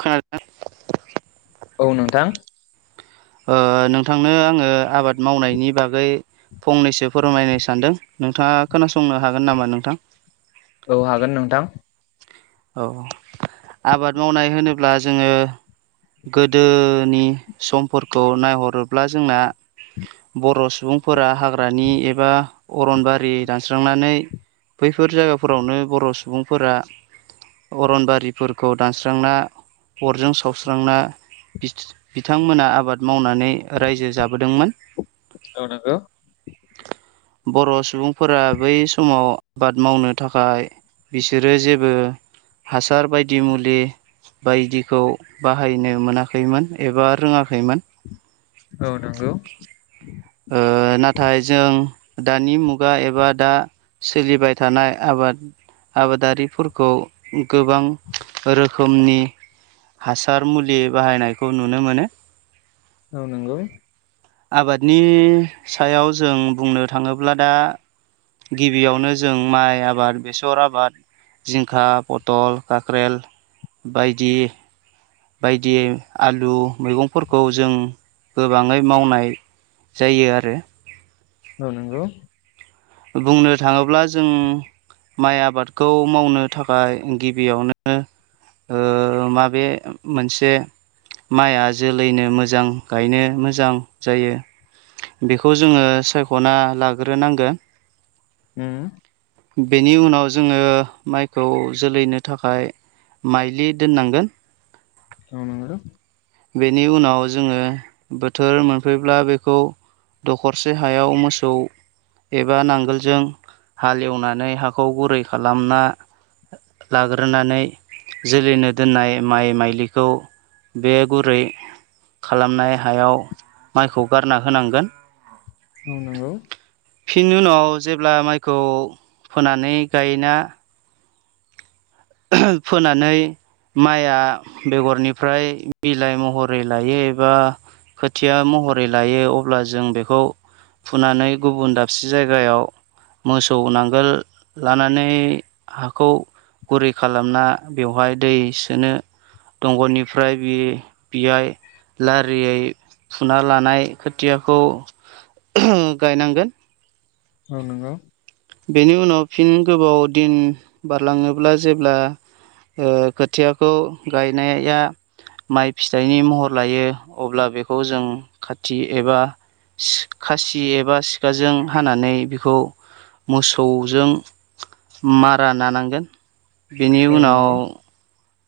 खोना औ नोंथां। ओ नोंथांनो आङो आबाद मावनायनि बागै फंनैसो फोरमायनो सानदों नोंथाङा खोनासंनो हागोन नामा नोंथां। औ हागोन नोंथां। औ औ आबाद मावनाय होनोब्ला जोङो। गोदोनि समफोरखौ नायहरोब्ला जोंना बर सुबुंफोरा हाग्रानि एबा अरनबारि दानस्रांनानै बैफोर जायगाफोरावनो बर सुबुंफोरा अरनबारिफोरखौ दानस्रांना अरजों सावस्रांना बिट बिथांमोना आबाद मावनानै रायजो जाबोदोंमोन। औ नोंगो। बर सुबुंफोरा बै समाव बाद मावनो थाखाय बिसोरो जे बो हासार बायदि मुलि बायदिखौ बाहायनो मोनाखैमोन एबा रोङाखैमोन। औ नोंगौ। ओ नाथाय जों दानि मुगा एबा दा सोलिबाय थानाय आबाद आबादारिफोरखौ गोबां रोखोमनि हासार मुलि बाहायनायखौ नुनो मोनो। औ नोंगौ। आबादनि सायाव जों बुंनो थाङोब्ला दा गिबियावनो जों माइ आबाद बेसर आबाद जिंखा पतल काक्रेल बायदि बायदि आलु मैगंफोरखौ जों गोबाङै मावनाय जायो आरो औ नोंगौ बुंनो थाङोब्ला जों माइ आबादखौ मावनो थाखाय गिबियावनो ओ माबे मोनसे माइआ जोलैनो मोजां गायनो मोजां जायो बेखौ जोङो सायख'ना लाग्रोनांगो ओम बेनि उनाव जोङो माइखौ जोलैनो थाखाय माइलि दोननांगो औ नोंगौ बेनि उनाव जोङो बोथोर मोनफैब्ला बेखौ दखरसे हायाव मोसौ ए बा नांगोलजों हालेवनानै हाखौ गुरै खालामना लाग्रोनानै जोलैनो दोननाय माइ माइलिखौ बे गुरै खालामनाय हायाव माइखौ गारना होनांगोन औ नोंगौ बिनि उनाव जेब्ला माइखौ फोनानै गायोना फोनानै माइआ बेगरनिफ्राय बिलाइ महरै लायो एबा खोथिया महरै लायो अब्ला जों बेखौ फुनानै गुबुन दाबसे जायगायाव मोसौ नांगोल लानानै हाखौ गुरै खालामना बेवहाय दै सोनो दंग'निफ्राय बे बेयाय लारियै फुना लानाय खोथियाखौ गायनांगोन औ नोंगौ बेनि उनाव फिन गोबाव दिन बारलाङोब्ला जेब्ला ओ खोथियाखौ गायनाया माइ फिथाइनि महर लायो अब्ला बेखौ जों खाथि एबा खासि एबा सिखाजों हानानै बेखौ मोसौजों मारा नानांगोन बेनि औ उनाव नंगौ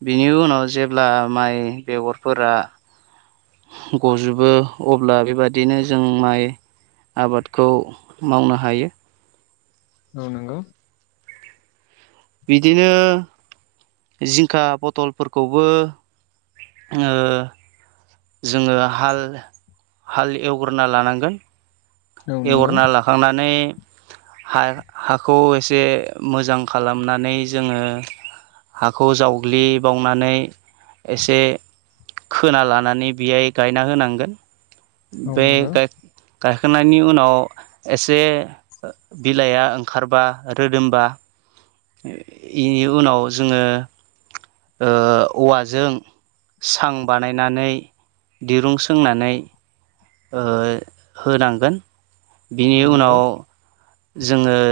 बिनि उनाव जेब्ला माइ बेगरफोरा गजोबो अब्ला बेबादिनो जों माइ आबादखौ मावनो हायो औ नोंगौ बिदिनो जिंखा बथलफोरखौबो ओ जोङो हाल हाल एवग्रोना लानांगोन औ नंगौ एवगोरना लाखांनानै बहाखौ एसे मोजां खालामनानै जोङो हाखौ जावग्लिबावनानै एसे खोना लानानै बेहाय गायना होनांगोन औ बे नंगौ गाखांनायनि उनाव एसे बिलाइआ ओंखारबा रोदोमबा इनि उनाव जोंङो ओ औवाजों सां बानायनानै दिरुं सोंनानै ओ होनांगोन बिनि औ नंगौ औ उनाव नंगौ जोंङो [inaudible]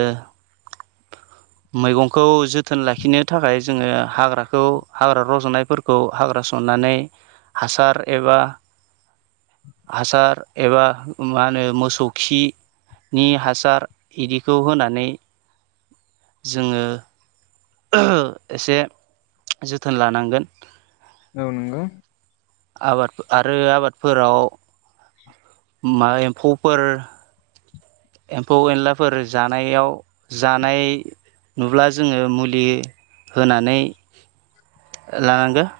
मैगंखौ जोथोन लाखिनो थाखाय जोंङो हाग्राखौ हाग्रा रजनायफोरखौ हाग्रा सननानै हासार एबा हासार एबा मा होनो मोसौ खि नि हासार बिदिखौ होनानै जोंङो ओ एसे जोथोन लानांगोन औ नंगौ आबाद आरो आबादफोराव [unintelligible] मा एम्फौफोर एम्फौ एनलाफोर जानायाव जानाय नुब्ला जोंङो मुलि होनानै लानांगोन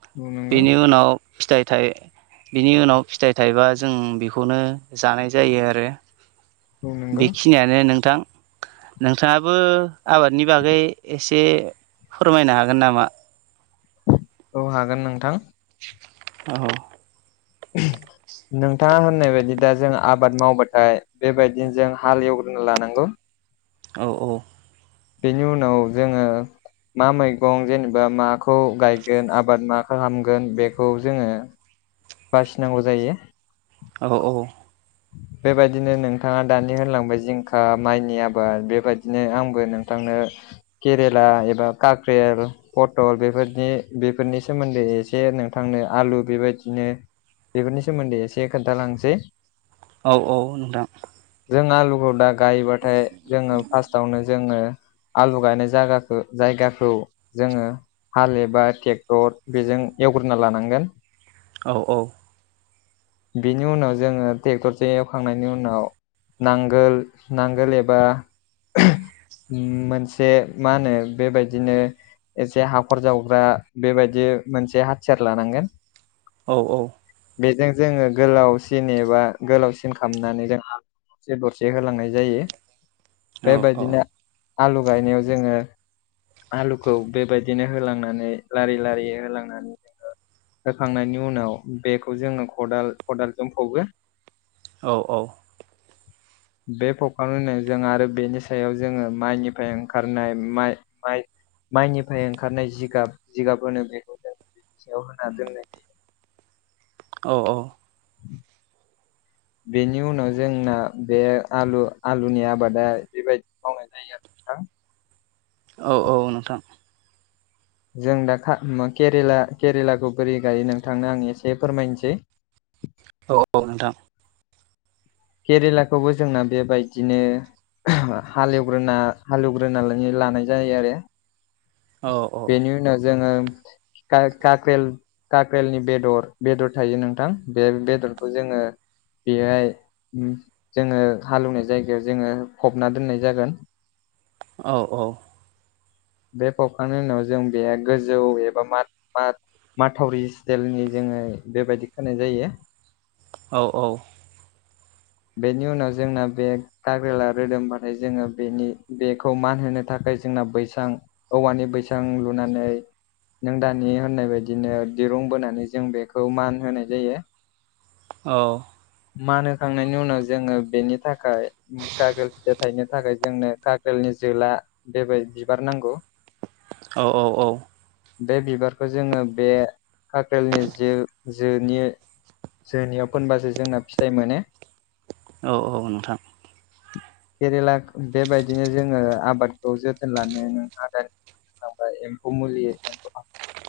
नंगौ बिनि उनाव फिथाइ थाइ बिनि उनाव फिथाइ थाइबा जों बेखौनो जानाय जायो आरो औ नंगौ बेखिनियानो नोंथां नोंथाङाबो आबादनि बागै एसे फोरमायनो हागोन नामा औ हागोन नोंथां औ नोंथाङा होननाय बायदि दा जों आबाद मावबाथाय बेबायदिनो जों हाल एवग्रोना लानांगौ औ औ बेनि उनाव जोंङो मा मैगं जेनेबा माखौ गायगोन आबाद मा खालामगोन बेखौ जोंङो बासिनांगौ जायो औ औ बेबायदिनो नोंथाङा दानि होनलांबाय जिंखा माइनि आबाद बेबायदिनो आंबो नोंथां [unintelligible] केरेला एबा काक्रेल पटल बेफोरनि बेफोरनि सोमोन्दै एसे नोंथांनो आलु बेबायदिनो बेफोरनि सोमोन्दै एसे खोन्थालांसै औ औ नोंथां जों आलुखौ दा गायोबाथाय जोंङो फार्स्टआवनो जोंङो आलु गायनाय जागाखो जायगाखौ जोंङो हाल एबा ट्रेक्टर बेजों एवग्रोना लानांगोन औ औ बेनि उनाव जोंङो ट्रेक्टरजों एवखांनायनि उनाव नांगोल नांगोल एबा ओहोम ओम मोनसे मा होनो बेबायदिनो एसे हाखर जावग्रा बेबायदि मोनसे हाथियार लानांगोन औ औ बेजों जोंङो गोलावसिन एबा गोलावसिन खालामामनानै जोंहा दरसे दरसे होलांनाय जायो बेबायदिनो आलु गायनायाव जोंङो। आलुखौ बेबायदिनो होलांनानै लारि लारि होलांनानै जोंङो होखांनायनि उनाव बेखौ जोंङो खदाल खदाल जों फबगोन। औ औ। बे फबखांनायनि उनाव आरो बेनि सायाव जोंङो माइनिफ्राय ओंखारनायाइ माइ माइनिफ्राय ओंखारनाय जिगाब जिगाब होनो बेखौ जों थियाव होना दोननायनि औ औ। बेनि उनाव जोंना बे आलु आलुनि आबादा बेबायदि मावनाय जायो आरो थां। औ औ नोंथां। जों दा खा मो केरेला केरेलाखौ बोरै गायो नोंथांनो आं एसे फोरमायनोसै। औ औ नोंथां। केरेलाखौबो जोंना बेबायदिनो हालेवग्रोना हालेवग्रोनानै लै लानाय जायो आरो। बेनि उनाव जोङो का काक्रेल काक्रेलनि बेदर बेदर थायो नोंथां बे बेदरखौ जों ओ बेहाय उम जोङो हालौवनाय जायगायाव जोङो फबना दोननाय जागोन। औ औ। बे फबखांनायनि उनाव जों बे गोजौ एबा मा मा माथावरि स्टाइलनि जोङो बेबायदि खोनाय जायो। औ औ। बेनि उनाव जोंना बे गाग्रेला रोदोमबाथाय जोङो बेनि बेखौ मान होनो थाखाय जोंना बैसां औवानि बैसां लुनानै नों दानि होननाय बायदिनो दिरुं बोनानै जों बेखौ मान होनाय जायो। औ। मान होखांनायनि उनाव जोङो बेनि थाखाय कागोल फिथाइ थायनो थाखाय जोंनो काजोलनि जोला बेबाय बिबार नांगौ औ औ औ। बे बिबारखौ जोङो बे काख्रेलनि जो जोनि जोनियाव फोनबासो जोंना फिथाइ मोनो। औ औ नोंथां। केरेला बेबायदिनो जोङो आबादखौ जोथोन लानो नों हादों आमफाय एम्फौ मुलि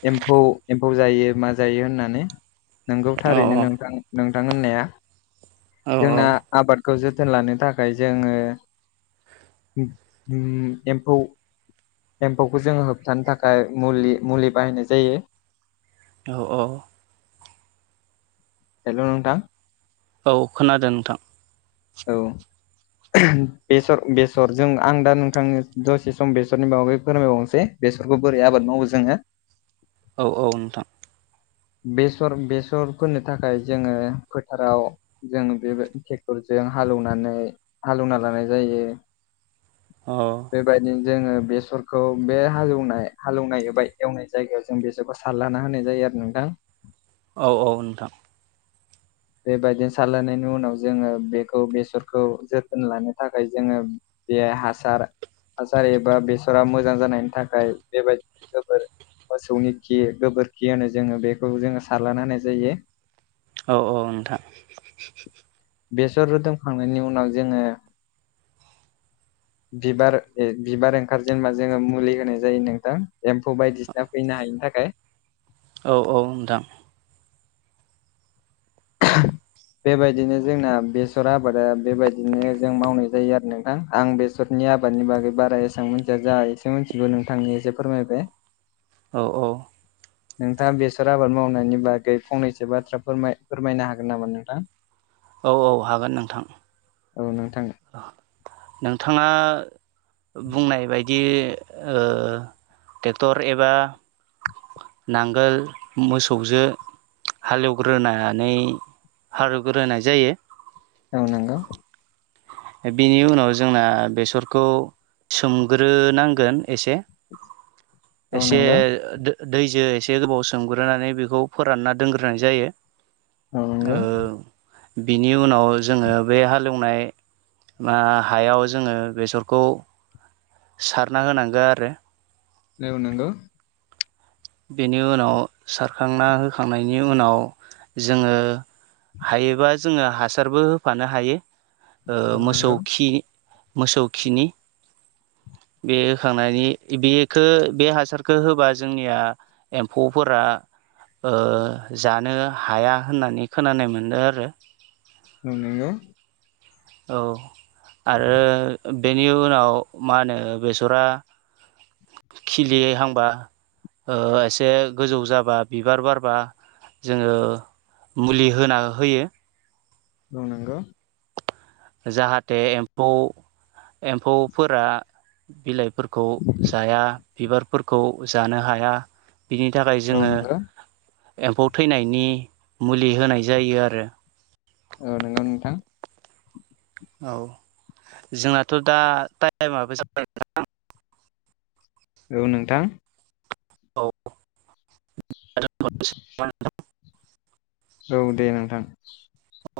एम्फौ एम्फौ जायो मा जायो होननानै नोंगौ थारैनो नोंथां नोंथां होननाया जोंना औ आबाद खौ जोथोन लानो थाखाय जोङो उम एम्फौ एम्फौखौ जोङो होबथानो थाखाय मुलि मुलि बाहायनाय जायो। औ औ। हेलौ नोंथां औ खोनादों नोंथां औ बेसर बेसर जों आं दा नोंथांनि दसे सम बेसरनि बागैै फोरमायबावनोसै। बेसरखौ बोरै आबाद मावो जोङो। औ औ नोंथां। बेसर बेसर फोनो थाखाय जोङो फोथाराव जों बे ट्रेक्टर जों हालनानै हालेवना लानाय जायो औ। बेबायदिनो जोङो बेसरखौ बे हालेवनाय हालेवनाय एबा एवनाय जायगायाव जों बेसरखौ सारलाना होनाय जायो। नोंथा। औ औ नोंथां बेबायदिनो सारलायनायनि उनाव जोङो बेखौ बेसरखौ जोथोन लानो थाखाय जोङो बेहाय हासार हासार एबा बेसरा मोजां जानायनि थाखाय बेबायदिनो गोबोर मोसौनि खि गोबोरखि होनो जोङो बेखौ जोङो सारलना होनाय जायो। औ औ नोंथां बेसर रोदोमखांनायनि उनाव जोङो [inaudible] बिबार ए बिबार ओंखार जेनबा जोङो मुलि होनाय जायो नोंथां एम्फौ बायदिसिना फैनो हायि थाखाय औ औ नोंथां [inaudible] बेबायदिनो जोंना बेसर आबादा बेबायदिनो जों मावनाय जायो आरो नोंथां आं बेसर नि आबादनि बागै बारा एसेबां मोनथिया जा एसे मिथिगौ नोंथांनि एसे फोरमायबाय औ औ नोंथाङा बेसर आबाद मावनायनि बागै फंनैसो बाथ्रा फोरमाय फोरमायनो हागोन नामा नोंथां? औ औ हागोन नोंथां औ नोंथां नोंथाङा बुंनाय बायदि ओ ट्रेक्टर एबा नांगोल मोसौजो हालेवग्रोनानै हालवग्रोनाय जायो औ नंगौ बिनि उनाव जोंना बेसरखौ सोमग्रोनांगोन एसे औ एसे नंगौ दैजो एसे गोबाव सोमग्रोनानै बेखौ फोरानना दोनग्रोनाय जायो अ ओ नंगौ बिनि उनाव जोङो बे हालेवनाय बा हायाव जोङो बेसरखौ सारना होनांगौ आरो औ नंगौ बेनि उनाव सारखांना होखांनायनि उनाव जोङो हायोबा जोङो हासारबो होफानो हायो ओ औ मोसौ नंगौ खि मोसौ खिनि बे होखांनायनि बेखो बे हासारखौ होबा जोंनिया एम्फौफोरा जानो हाया होननानै खोनानाय मोनो आरो नंगौ औ आरो बेनि उनाव मा होनो बेसरा खिलियै हांबा ओ एसे गोजौ जाबा बिबार बारबा जोङो मुलि होना होयो ओं नंगौ जाहाथे एम्फौ एम्फौफोरा बिलाइ फोरखौ जाया बिबारफोरखौ जानो हाया बिनि थाखाय औ जोङो नंगौ एम्फौ थैनायनि मुलि होनाय जायो आरो औ नोंगौ नोंथां औ जोंनाथ' दा टाइमाबो जाबाय नोंथां औ नोंथां औ दोनथ'नोसै [inaudible] औ दे नोंथां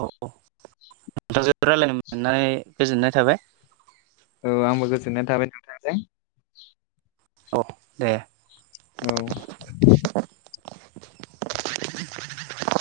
औ नोंथांजों रायज्लायनो मोननानै गोजोननाय थाबाय औ आंबो गोजोननाय थाबाय नोंथांजों अ दे औ। [inaudible]